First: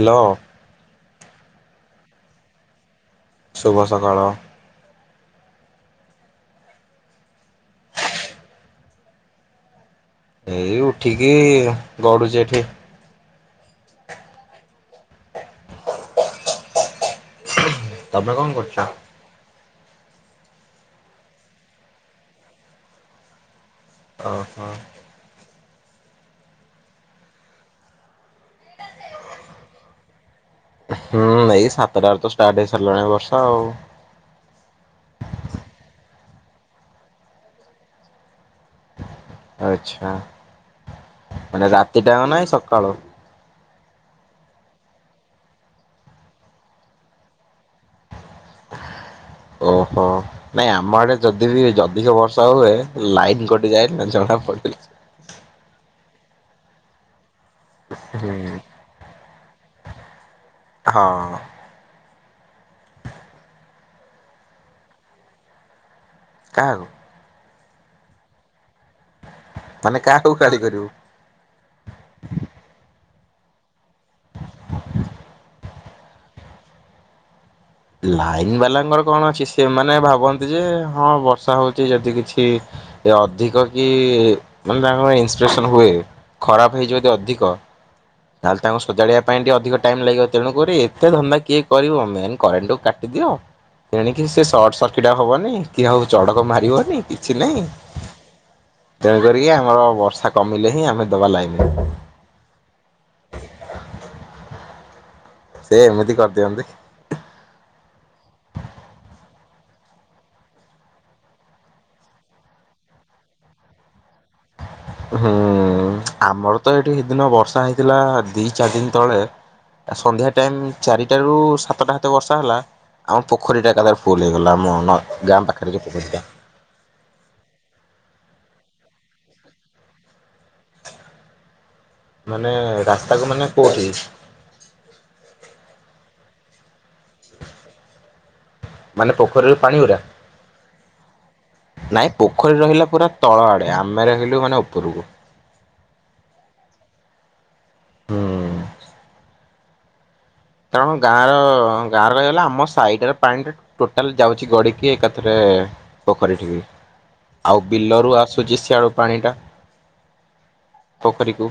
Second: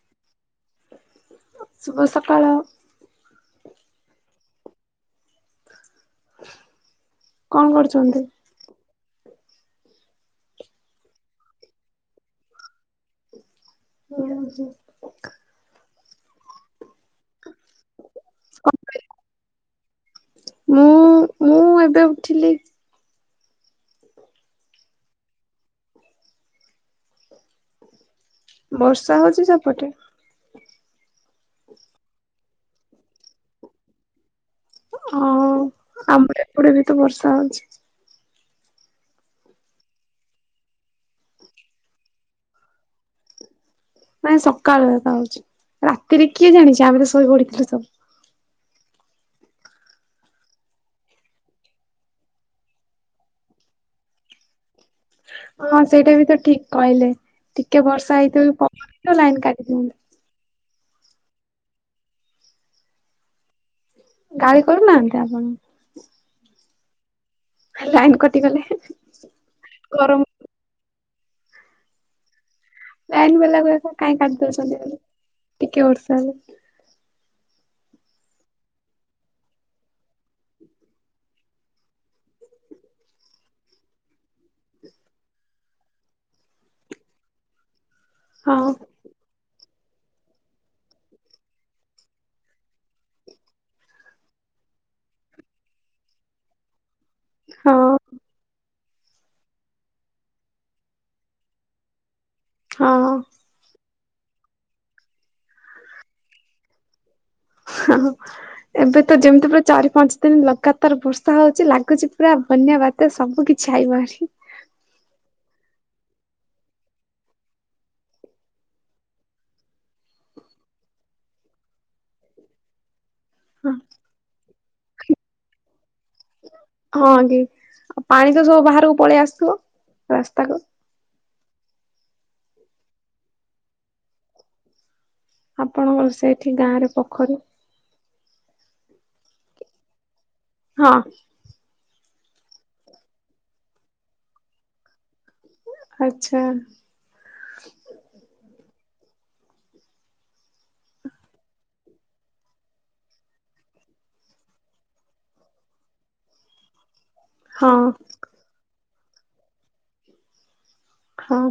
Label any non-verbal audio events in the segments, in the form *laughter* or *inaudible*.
Hello. ଶୁଭ ସକାଳ। ଶୁଭ ସକାଳ। କଣ କରୁଛନ୍ତି? ଏଇ ଉଠିକି ଗଡୁଚି ଏଠି। କଣ କରୁଚନ୍ତି? ତମେ କଣ କରୁଚ? ମୁଁ ମୁଁ ଏବେ ଉଠିଲି। ଓ ହୋ। ବର୍ଷା ହଉଚି ସେପଟେ? ହୁଁ ଏଇ ସାତଟାରେ ତ ଷ୍ଟାର୍ଟ ହେଇସାରିଲାଣି ବର୍ଷା ଆଉ। ହଁ ଆମର ଏପଟେ ବି ତ ବର୍ଷା ହଉଛି। ଆଛା ମାନେ ରାତିଟାକ ନାଇଁ ସକାଳୁ। ନାଇଁ ସକାଳୁ ଏ ହଉଛି ରାତିରେ କିଏ ଜାଣିଛି ଆମେ ତ ଶୋଇ ପଡିଥିଲୁ ସବୁ। *inaudible* ଓ ହୋ। ନାଇଁ ଆମ ଆଡେ ଯଦି ବି ଯଦି ଓ ବର୍ଷା ହୁଏ ଲାଇନ୍ କଟିଯାଏ ନା ଜଣା ପଡୁଚି। ହଁ ସେଇଟା ବି ତ ଠିକ୍ କହିଲେ ଟିକେ ବର୍ଷା ହୁଁ ହେଇଥିବ ପବନ ହେଇଥିବ ଲାଇନ୍ କାଟିଦିଅନ୍ତି। ହଁ। ଗାଳି କରୁନାହାଁନ୍ତି ଆପଣକୁ। କାହାକୁ। ଲାଇନ କଟିଗଲେ ହେଁ ହେଁ। ମାନେ କାହାକୁ କାଳି କରିବୁ। ଲାଇନ୍ ବାଲାକୁ କହିବ ତ କାଇଁକି କାଟି ଦଉଛନ୍ତି ଟିକେ ବର୍ଷା ହେଲେ। ଲାଇନ ବାଲାଙ୍କର କଣ ଅଛି ସେମାନେ ଭାବନ୍ତି ଯେ ହଁ ବର୍ଷା ହେଉଛି ଯଦି କିଛି। ଏ ଅଧିକ କି ମାନେ ତାଙ୍କର ଇନ୍ସପେକ୍ସନ ହୁଏ ଖରାପ ହୋଇଯିବ ଯଦି ଅଧିକ। ତାହେଲେ ହଁ ତାଙ୍କୁ ସଜାଡିବା। ପାଇଁ ଟିକେ ଅଧିକ ଟାଇମ ଲାଗିବ ତେଣୁ କରି ଏତେ ଧନ୍ଦା କିଏ କରିବ ମେନ୍ କରେଣ୍ଟ ଟାକୁ କାଟିଦିଅ। ଏଣିକି ସେ ସର୍ଟ ସର୍କିଟ୍ ଆଉ ହବନି କି ଆଉ ଚଡକ ମାରିବନି। କିଛି ନାହିଁ ହଁ ତେଣୁ କରିକି ଆମର ବର୍ଷା କମିଲେ ହିଁ ଆମେ ଦବା ଲାଇନ୍। ହଁ। ସେ ଏମିତି କରି ଦିଅନ୍ତି କି। ହଁ ହଁ। ଏବେ ତ ଯେମିତି ପୁରା ଚାରି ପାଞ୍ଚ ଦିନ ଲଗାତାର ବର୍ଷା ହଉଛି ଲାଗୁଛି ପୁରା ବନ୍ୟା ବା। ବାତ୍ୟା ସବୁ କିଛି ଆଇ ବହାରି। ହୁଁ ଆମର ତ ଏଇଠି ସେଦିନ ବର୍ଷା ହେଇଥିଲା ଦି ଚାରି ଦିନ ତଳେ। ଆ ସନ୍ଧ୍ୟା ଟାଇମ ଚାରିଟାରୁ ସାତ ଟା ହାତ ବର୍ଷା ହେଲା। ଆମ ପୋଖରୀ ଟା ଏକାଥରେ ଫୁଲ୍ ହେଇଗଲା ଆମ ଗାଁ ପାଖରେ ଯୋଉ ପୋଖରୀଟା। ହଁ କି ଆଉ ପାଣି ତ ସବୁ ବାହାରକୁ ପଳେଇ ଆସୁଥିବ ରାସ୍ତାକୁ। ମାନେ ରାସ୍ତାକୁ ମାନେ କୋଉଠି। ଆପଣଙ୍କର ସେଇଠି ଗାଁ ରେ ପୋଖରୀ। ମାନେ ପୋଖରୀ ରୁ ପାଣି ଗୁଡା। ହଁ। ନାଇଁ ପୋଖରୀ ରହିଲା ପୁରା ତଳ ଆଡେ ଆମେ ରହିଲୁ ମାନେ ଓପୁରୁକୁ। ଆଚ୍ଛା। କାରଣ ଗାଁ ର ଗାଁ ରହିଗଲା ଆମ ସାଇଡ୍ ର ପାଣିଟା। ଟୋଟାଲ୍ ଯାଉଛି ଗଡିକି ଏକାଥରେ ପୋଖରୀଠିକି। ଆଉ ହଁ। ବିଲରୁ ଆସୁଛି ସିଆଡୁ ପାଣି ଟା ହଁ ପୋଖରୀକୁ।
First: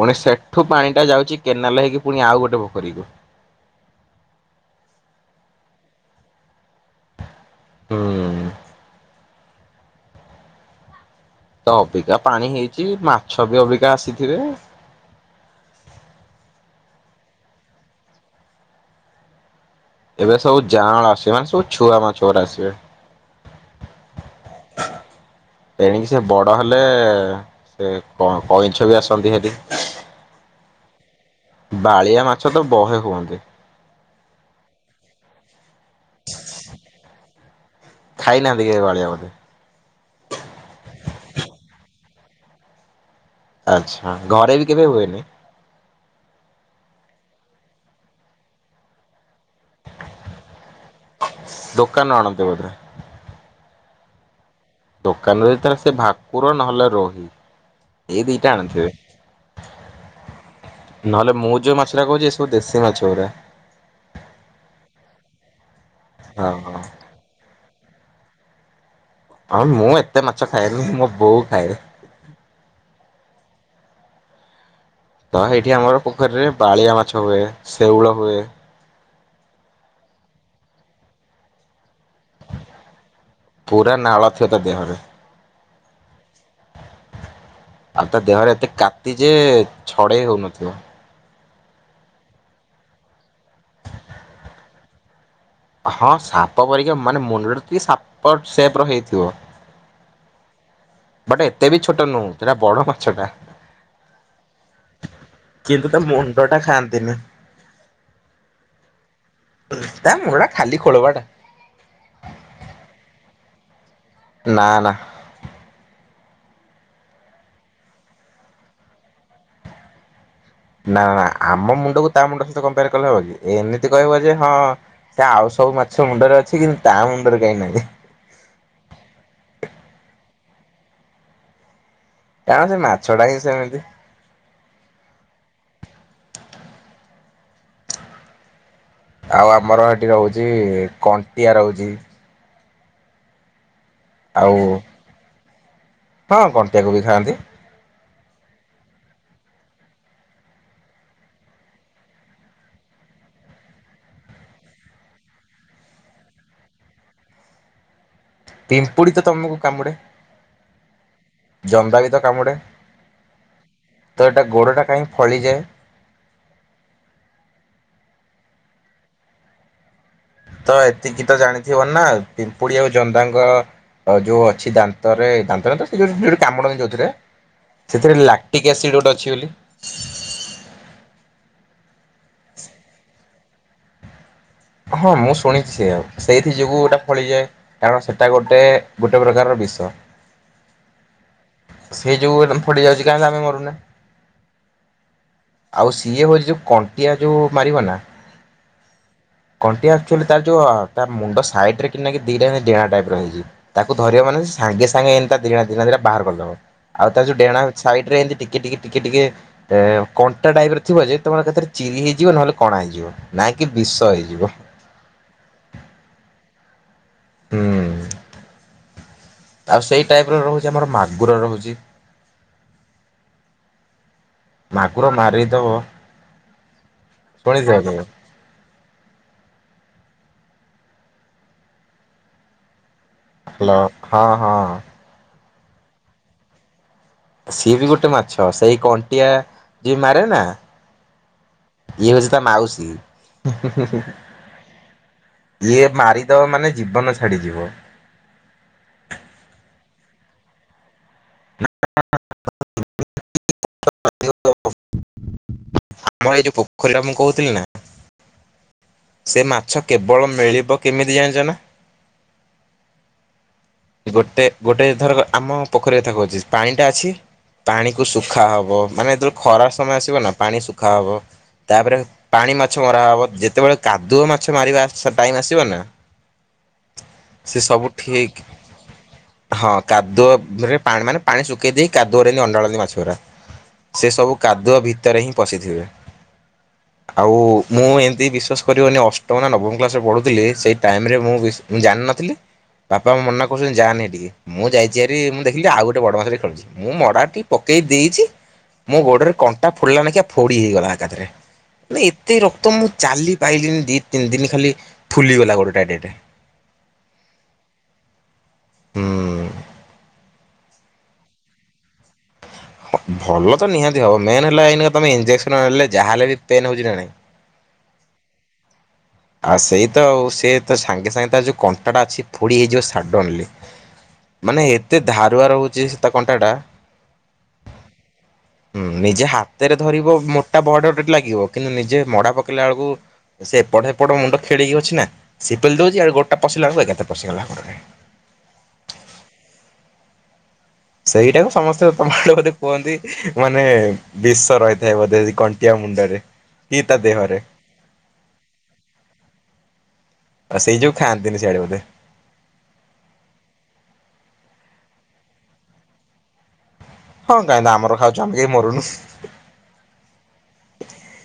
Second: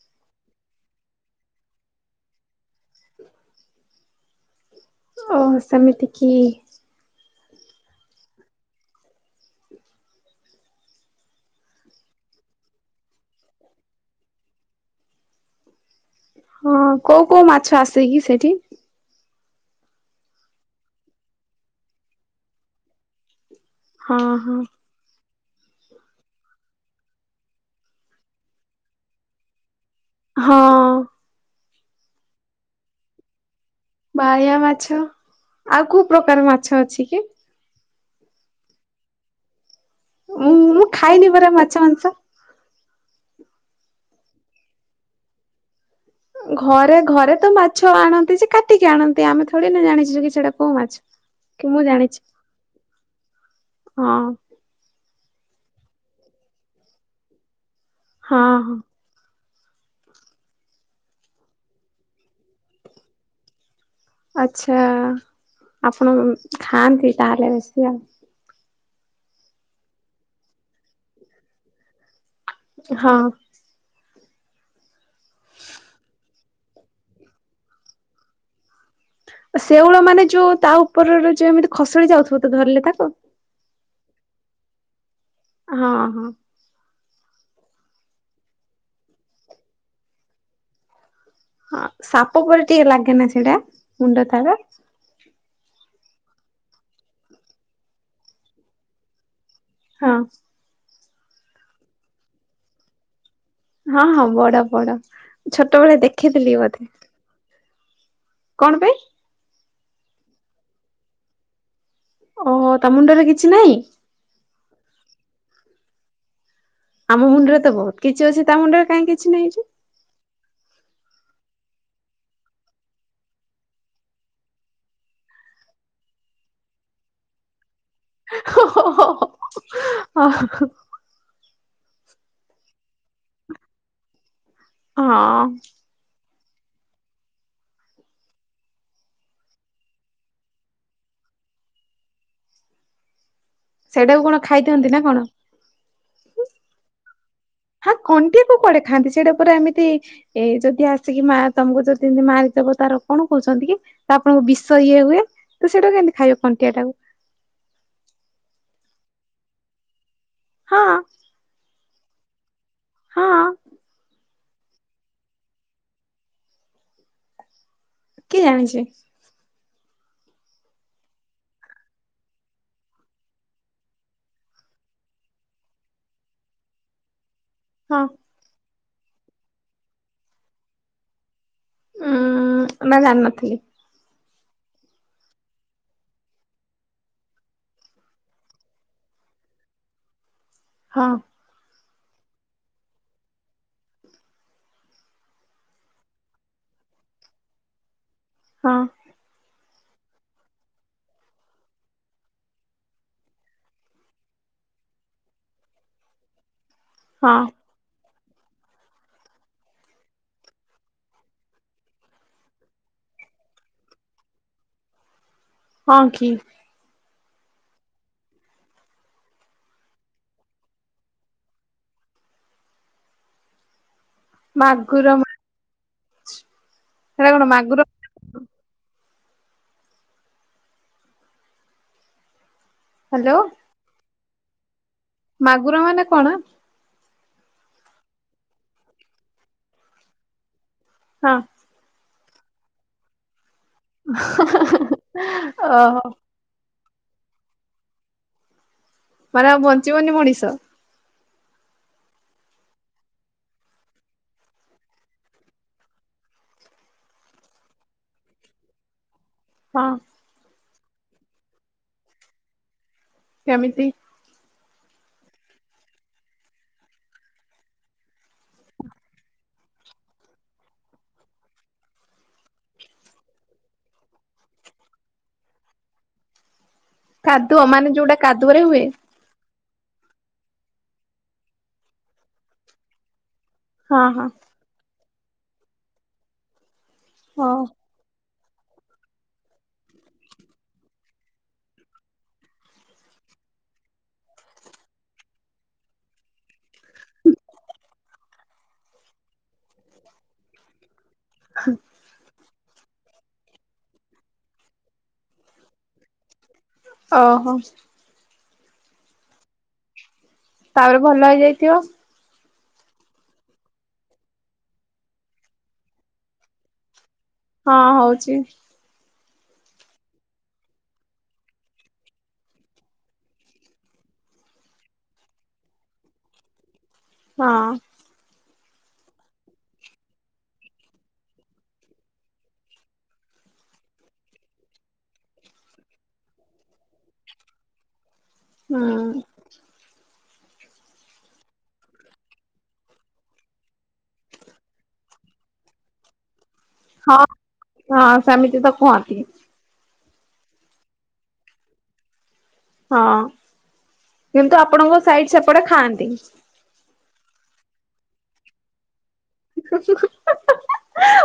ପୁଣି ସେଠୁ ପାଣି ଟା ଯାଉଛି କେନାଲ ହେଇକି ପୁଣି ଆଉ ଗୋଟେ ପୋଖରୀକୁ। ଓ ସେମିତି କି। ହୁଁ। ତ ଅବିକା ପାଣି ହେଇଚି ମାଛ ବି ଅବିକା ଆସିଥିବେ। ହଁ କୋଉ କୋଉ ମାଛ ଆସେ କି ସେଇଠି। ଏବେ ସବୁ ଯାଁଳ ଆସିବେ ମାନେ ସବୁ ଛୁଆ ମାଛଗୁଡା ଆସିବେ। ହଁ ହଁ। ଏଣିକି ସେ ବଡ ହେଲେ ସେ କଇଁଛ ବି ଆସନ୍ତି ସେଠି। ହଁ। ବାଳିଆ ମାଛ ତ ବହେ ହୁଅନ୍ତି। ବାଳିଆ ମାଛ ଆଉ କୋଉ ପ୍ରକାର ମାଛ ଅଛି କି? ଖାଇ ନାହାନ୍ତି କି ବାଳିଆ ବୋଧେ। ଉଁ ମୁଁ ଖାଇନି ପରା ମାଛ ମାଂସ। ଆଚ୍ଛା ଘରେ ବି କେବେ ହୁଏନି। ଘରେ ଘରେ ତ ମାଛ ଆଣନ୍ତି ସେ କାଟିକି ଆଣନ୍ତି। ଆମେ ଥୋଡ଼ି ନା ଜାଣିଛୁ କି ସେ ଟା କୋଉ ମାଛ। କି ମୁଁ ଦୋକାନରୁ ଜାଣିଚି। ଆଣନ୍ତି ବୋଧେ? ହଁ। ଦୋକାନରେ ଯେତୋଳେ ସେ ଭାକୁର ନ ହେଲେ ରୋହି ଏଇ ଦି ହଁ ଟା ହଁ ଆଣିଥିବେ। ନ ହେଲେ ମୁଁ ଯୋଉ ମାଛ ଟା କହୁଚି ସେଟା ଦେଶୀ ମାଛ ଗୁରା। ଆଛା ଆପଣ ହଁ ହଁ। ଖାଆନ୍ତି ତାହେଲେ ବେଶୀ ଆଉ। ହଁ ମୁଁ ଏତେ ମାଛ ଖାଏନି ମୋ ବୋଉ ଖାଏ। ହଁ। ତ ହେଇଠି ଆମର ପୋଖରୀରେ ବାଳିଆ ମାଛ ହୁଏ, ସେଉଳ ହୁଏ। ସେଉଳ ମାନେ ଯୋଉ ତା ଉପରର ଯୋଉ ଏମିତି ଖସଡି ଯାଉଥିବ ତ ଧରିଲେ ତାକୁ? ପୁରା ନାଳ ଥିବ ତା ଦେହରେ। ହଁ ହଁ। ଆଉ ତା ଦେହରେ ଏତେ କାତି ଯେ ଛଡେଇ ହୋଉନଥିବ। ହଁ ସାପ ପରି ଟିକେ ଲାଗେ ନା ସେଇଡା ମୁଣ୍ଡ ତାର? ହଁ ସାପ ପରିକା ମାନେ ମୁଣ୍ଡଟା ଟିକେ ସାପ ସେପ୍ ର ହେଇଥିବ। ହଁ। ବଟ୍ ଏତେ ବି ଛୋଟ ନୁହଁ ସେଇଟା ବଡ ମାଛ ଟା। ହଁ ହଁ ବଡ ବଡ କିନ୍ତୁ ଛୋଟବେଳେ ତା ଦେଖିଥିଲି ମୁଣ୍ଡଟା ବୋଧେ। ଖାଆନ୍ତିନି କଣ ପାଇଁ? ତା ମୁଣ୍ଡ ଖାଲି ଖୋଳପାଟା। ଓହୋ ତା ମୁଣ୍ଡରେ କିଛି ନାହିଁ। ନା ନା। ଆମ ମୁଣ୍ଡରେ ତ ବହୁତ କିଛି ଅଛି ତା ମୁଣ୍ଡରେ କାହିଁ କିଛି ନାହିଁ ଯେ? ନା ନା ଆମ ମୁଣ୍ଡକୁ ତା ମୁଣ୍ଡ ସହିତ କମ୍ପେଆର କଲେ ହବ କି ଏମିତି କହିବ ଯେ ହଁ ସେ ଆଉ ସବୁ ମାଛ ମୁଣ୍ଡରେ ଅଛି କିନ୍ତୁ ତା ମୁଣ୍ଡରେ କାହିଁ ନାହିଁ। ହୋ ହୋ ହୋ ଉଁ ହଁ। କାରଣ ସେ ମାଛ ଟା ହିଁ ସେମିତି। ହଁ। ଆଉ ଆମର ଏଠି ରହୁଚି କଣ୍ଟିଆ ରଉଚି। ସେଇଟାକୁ କଣ ଆଉ ଖାଇଥାଆନ୍ତି ନା କଣ? ହଁ କଣ୍ଟିଆ କୁ ବି ଖାଆନ୍ତି। ହାକ୍ କଣ୍ଟିଆ କୁ କୁଆଡେ ଖାଆନ୍ତି ସେଇଟା ପୁରା ଏମିତି ଏଇ ଯଦି ଆସିକି ମା ତମକୁ ଯଦି ଏମିତି ମାରିଦେବ ତାର କଣ କହୁଛନ୍ତି କି? ତ ଆପଣଙ୍କୁ ବିଷ ଇଏ ହୁଏ ତ ସେଇଟା କେମିତି ଖାଇବେ କଣ୍ଟିଆ ଟାକୁ। ପିମ୍ପୁଡି ତ ତମକୁ କାମୁଡେ? ହଁ। ଜନ୍ଦା ବି ତ କାମୁଡେ? ହଁ। ତ ଏଟା ଗୋଡ଼ଟା କାହିଁ ଫଳିଯାଏ? କିଏ ଜାଣିଛି। ତ ଏତିକି ତ ଜାଣିଥିବ ନା ପିମ୍ପୁଡି ଆଉ ଜନ୍ଦାଙ୍କ ଆଉ ଯୋଉ ଅଛି ଦାନ୍ତରେ ଦାନ୍ତ ତ ସେ ଯୋଉ ଯ କାମୁଡନ୍ତି ଯୋଉଥିରେ। ହଁ। ସେଥିରେ ଲାକ୍ଟିକ୍ ଏସିଡ୍ ଗୋଟେ ଅଛି ବୋଲି? ଉଁ ନା ଜାଣିନଥିଲି। ହଁ ମୁଁ ଶୁଣିଛି ସେୟା ସେଇଥି, ଯୋଗୁ ଏଇଟା ଫଳିଯାଏ। କାରଣ ସେଟା ଗୋଟେ ଗୋଟେ ପ୍ରକାରର ବିଷ। ହଁ। ସେଇ ଯୋଉ ଏକଦମ ଫୋଡି ଯାଉଛି କାହିଁ ତ ଆମେ ମରୁନେ। ଆଉ ସିଏ ହଉଛି ଯୋଉ କଣ୍ଟିଆ ଯୋଉ ମାରିବ ନା ହଁ। କଣ୍ଟିଆ ଆକ୍ଚୁଆଲି ତାର ଯୋଉ ତା ମୁଣ୍ଡ ସାଇଡ ରେ କିନା କିି ଦିଇଟା ଡେଣା ଟାଇପ ର ହେଇଛି। ତାକୁ ଧରିବ ମାନେ ସେ ସାଙ୍ଗେ ସାଙ୍ଗେ ଏମିତିଆ ଡ଼େଣା ଡ଼େଣା ଦିଟା ବାହାର କରିଦେବ। ଆଉ ତା ଯୋଉ ହଁ ଡେଣା ସାଇଡ ରେ ଏମତି ଟିକେ ଟିକେ ଟିକେ ଟିକେ ଏଁ କଣ୍ଟା ଟାଇପର ଥିବ ଯେ ତମର ଏକାଥରେ ଚିରି ହେଇଯିବ ନହେଲେ କଣା ହେଇଯିବ। ନା କି ବିଷ ହେଇଯିବ। ହଁ କି। ହୁଁ। ଆଉ ସେଇ ଟାଇପର ରହୁଛି, ଆମର ମାଗୁର ରହୁଛି। ମାଗୁର ମାରିଦବ। ସେଟା କଣ ଶୁଣିଥିବ ମାଗୁର କେବେ? ହାଲୋ। ହାଲୋ, ହଁ ହଁ। ମାଗୁର ମାନେ କଣ? ସିଏ ବି ଗୋଟେ ମାଛ। ସେଇ କଣ୍ଟିଆ ଯିଏ ମାରେ ନା ହଁ। ଇଏ ହଉଛି ତା ମାଉସି। ହୁଁ ହୁଁ ଯିଏ ଓହୋ ମାରି ଦବ ମାନେ ଜୀବନ ଛାଡ଼ିଯିବ। ମାନେ ଆଉ ବଞ୍ଚିବନି ମଣିଷ? *inaudible* ଆମର ଏଇ ଯୋଉ ପୋଖରୀଟା ମୁଁ କହୁଥିଲି ନା। ସେ ମାଛ ହଁ କେବଳ ମିଳିବ କେମିତି ଜାଣିଛ ନା? କେମିତି? ଗୋଟେ ଗୋଟେ ଧରକ ଆମ ପୋଖରୀ କଥା କହୁଛି ପାଣିଟା ଅଛି ପାଣି କୁ ଶୁଖା ହବ, ମାନେ ଯେତେବଳକୁ ଖରା ସମୟ ଆସିବ ନା ପାଣି ଶୁଖା ହବ ତାପରେ ପାଣି ମାଛ ମରା ହବ, ଯେତେବେଳେ କାଦୁଅ ମାଛ ମାରିବା ଟାଇମ ଆସିବ ନା ସେ କାଦୁଅ, ସବୁ ମାନେ ଯୋଉଟା ଠିକ କାଦୁଅରେ ହୁଏ। ହଁ କାଦୁଅରେ ପାଣ ମାନେ, ପାଣି ଶୁଖେଇ ଦେଇ କାଦୁଅରେ ଏମିତି ଅଣ୍ଡାଳନ୍ତି ମାଛ ଗୁଡା। ହଁ ସେ ହଁ। ସବୁ କାଦୁଅ ଭିତରେ ହିଁ ପଶିଥିବେ। ଆଉ ହଁ ମୁଁ ଏମିତି ବିଶ୍ଵାସ କରିବନି, ଅଷ୍ଟମ ନା ନବମ କ୍ଲାସରେ ପଢୁଥିଲି ସେଇ ଟାଇମରେ ମୁଁ ବି ମୁଁ ଜାଣିନଥିଲି। ବାପା ମନା କହୁଛନ୍ତି ଯାଆନି ହେଟିକି। ମୁଁ ଯାଇଛି ହାରି ମୁଁ ଦେଖିଲି ଯେ ଆଉ ଗୋଟ ବଡ ମାଛଟେ ଖେଳୁଛି। ମୁଁ ମଡା ଟି ପକେଇ ଦେଇଛି, ମୋ ଗୋଡରେ କଣ୍ଟା ଫୋଡିଲା ନାଖୀଆ ଫୋଡି ହେଇଗଲା। ଏକାଥରେ, ମାନେ ଏତେ ରକ ତ ମୁଁ ଚାଲି ପାଇଲିିନି ଦି ତିନି ଦିନ ଖାଲି ଫୁଲିଗଲା ଗୋଡ଼ଟା ଏଡେ ଏଡେ। ଓହୋ। ହୁଁ। ତାପରେ ଭଲ ହେଇଯାଇଥିବ। ହଁ ଭଲ ତ ନିହାତି ହବ। ମେନ୍ ହେଲା ଏଇନେକା ତମେ ଇଞ୍ଜେକ୍ସନ ନେଲେ ଯାହେଲେ ବି ପେନ୍ ହଉଛି ନା ନାହିଁ। ହଁ ହଉଛି। ଆଉ ସେଇ ତ ଆଉ। ସେ ତ ସାଙ୍ଗେ ସାଙ୍ଗେ ତା ଯୋଉ କଣ୍ଟାଟା ଅଛି ଫୋଡି ହେଇଯିବ ସଡନଲି। ମାନେ ଏତେ ଧାରୁଆ ରହୁଛି ସେ ତା କଣ୍ଟାଟା। ହଁ। ହୁଁ ନିଜେ ହାତରେ ଧରିବ ମୋଟା ବଡ ଟେ ଲାଗିବ, କିନ୍ତୁ ନିଜେ ମଡା ପକେଇଲା ବେଳକୁ ସେ ଏପଟ ହେପଟ ମୁଣ୍ଡ ଖେଳିକି ଅଛି ନା। ସେ ପେଲି ଦଉଛି ଆଉ ଗୋଡଟା ପଶିଲା ବେଳକୁ ଏକାଥରେ ପଶିଗଲା ହେ ଗୋଡରେ। ହୁଁ। ସେଇଟାକୁ ସମସ୍ତେ ତମ ଆଡେ ବୋଧେ କୁହନ୍ତି ମାନେ ବିଷ ରହିଥାଏ ବୋଧେ କଣ୍ଟିଆ ମୁଣ୍ଡରେ। କି ତା ହଁ ଦେହରେ ହଁ ସେମିତି ତ କୁହନ୍ତି। ଆ ସେଇ ଯୋଉ ଖଆନ୍ତିନି ସିଆଡେ ବଧେ। ହଁ। କିନ୍ତୁ ଆପଣଙ୍କ ସାଇଡ ସେପଟେ ଖାଆନ୍ତି। ହଁ କାଇଁତ ଆମର ଖାଉଛୁ, ଆମେ କେହି ମରୁନୁ। ହୁଁ ହୁଁ।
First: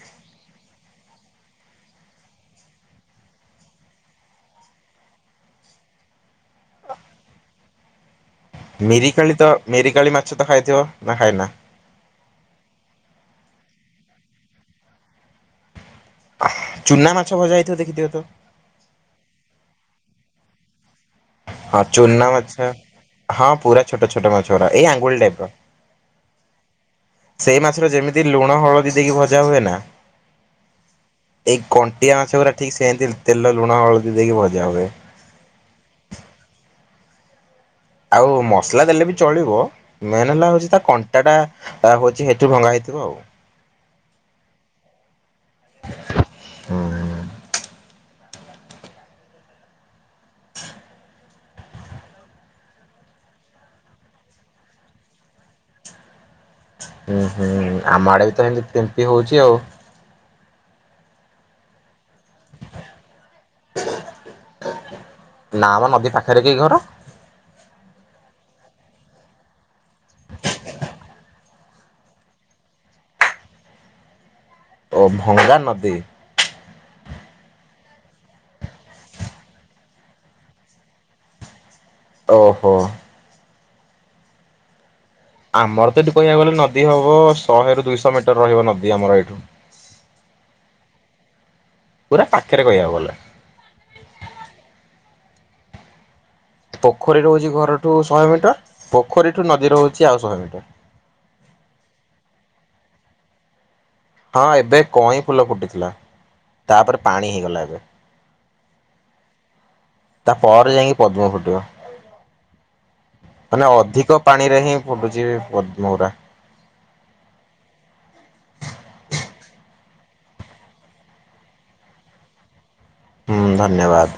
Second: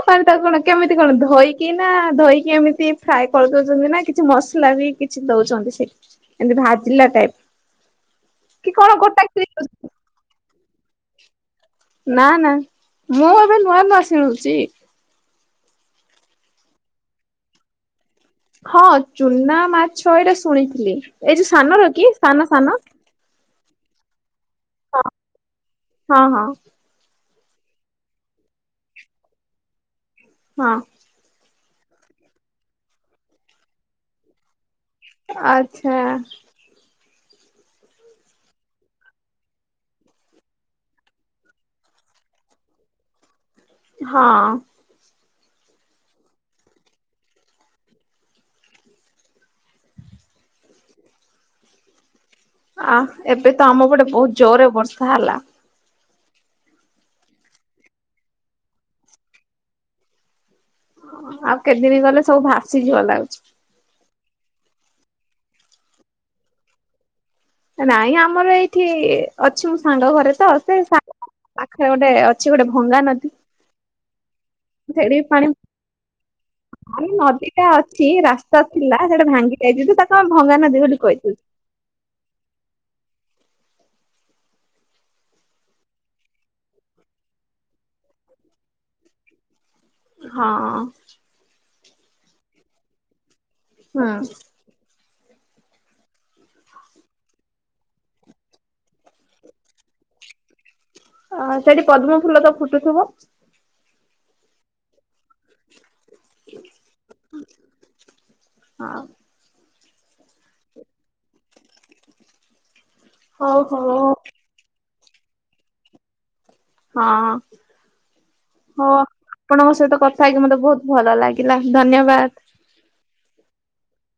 ମାନେ, ତାକୁ କଣ କେମିତି କଣ ଧୋଇକି ନା, ଧୋଇକି ଏମିତି ଫ୍ରାଏ କରିଦଉଛନ୍ତି ନା, କିଛି ମସଲା ବି କିଛି ଦଉଛନ୍ତି ସେଠି, ଏମିତି ଭାଜିଲା ଟାଇପ୍। ମିରିକାଳି ତ, ମିରିକାଳି ମାଛ ତ ଖାଇଥିବ ନା ଖାଇନା? ନା ନା ମୁଁ ଏବେ ନୂଆ ନୂଆ ଶିଳୁଛି। ଆହ୍ ଚୁନା ମାଛ ଭଜା ହେଇଥିବ ଦେଖିଥିବ ତ? ହଁ ଚୁନା ମାଛ ଏଇଟା ଶୁଣିଥିଲି, ଏଇ ଯୋଉ ହଁ ସାନର କି? ଚୁନା ସାନ ମାଛ ସାନ। ହଁ ପୁରା ଛୋଟ ଛୋଟ ମାଛ ଗୁଡା। ଏଇ ହଁ ଆଙ୍ଗୁଳି ଟାଇପ୍ ର। ହଁ ହଁ ସେଇ ମାଛରେ ଯେମିତି ଲୁଣ ହଳଦୀ ଦେଇକି ଭଜା ହୁଏ ନା? ହଁ ଏଇ କଣ୍ଟିଆ ମାଛ ଗୁରା ଠିକ୍ ସେନ୍ତି ତେଲ ଲୁଣ ହଳଦୀ ଦେଇକି ଭଜା ହୁଏ। ଆଛା। ଆଉ ମସଲା ଦେଲେ ବି ଚଳିବ। ମେନ୍ ହେଲା ହଉଛି ତା କଣ୍ଟା ଟା ହଉଛି ହେଇଠୁ ଭଙ୍ଗା ହେଇଥିବ ଆଉ। ହଁ ଆ ଏବେ ତ ଆମ ପଟେ ବହୁତ୍ ଜୋରେ ବର୍ଷା ହେଲା। ହୁଁ ହୁଁ ଆମ ଆଡେ ବି ତ ଏମତି ହେମିତି ଫିମ୍ପି ହଉଛି ଆଉ। ଆଉ କେତେଦିନ ଗଲେ ସବୁ ଭାସିଯିବ ଲାଗୁଛି। ନା ମ ନଦୀ ପାଖରେ କି ଘର? ନାଇଁ ଆମର ଏଇଠି ଅଛି ମୋ ସାଙ୍ଗ ଘରେ ତ ସେ ସା ପାଖରେ ଗୋଟେ ଅଛି ଗୋଟେ ଭଙ୍ଗା ନଦୀ। ଓ ସେଇଠି ବି ପାଣି ଭଙ୍ଗା ନଦୀ ନାଇ ନଦୀ ଟା ଅଛି। ରାସ୍ତା ଥିଲା। ସେଟା ଭାଙ୍ଗି ଯାଇଛି ତ ତାକୁ ଆମେ ଭଙ୍ଗାନଦୀ ବୋଲି କହିଦଉଛୁ। ଓହୋ ଆମର ତ ଏଠି କହିବାକୁ ଗଲେ ନଦୀ ହବ ଶହେରୁ ଦୁଇଶହ ମିଟର ରହିବ ନଦୀ ଆମର ଏଇଠୁ। ହଁ ପୁରା ପାଖରେ କହିବାକୁ ଗଲେ। ହଁ ପୋଖରୀ ରହୁଛି ଘରଠୁ ଶହେ ମିଟର ପୋଖରୀଠୁ ନଦୀ ରହୁଛି ଆଉ ଶହେ ମିଟର ଆ ସେଠି ପଦ୍ମ ଫୁଲ ତ ଫୁଟୁଥିବ? ହଁ ଏବେ କଇଁ ଫୁଲ ଫୁଟିଥିଲା। ତାପରେ ପାଣି ହେଇଗଲା ଏବେ। ହଁ ତାପରେ ଯାଇକି ପଦ୍ମ ଫୁଟିବ। ହଉ ମାନେ ହଉ ଅଧିକ ପା ଣିରେ ହିଁ ଫୁଟୁଛି ପଦ୍ମ ଗୁରା। ହଁ ହୋଉ ଆପଣଙ୍କ ସହିତ କଥା ହେଇକି ମତେ ବହୁତ ଭଲ ଲାଗିଲା, ଧନ୍ୟବାଦ। ହୁଁ ଧନ୍ୟବାଦ।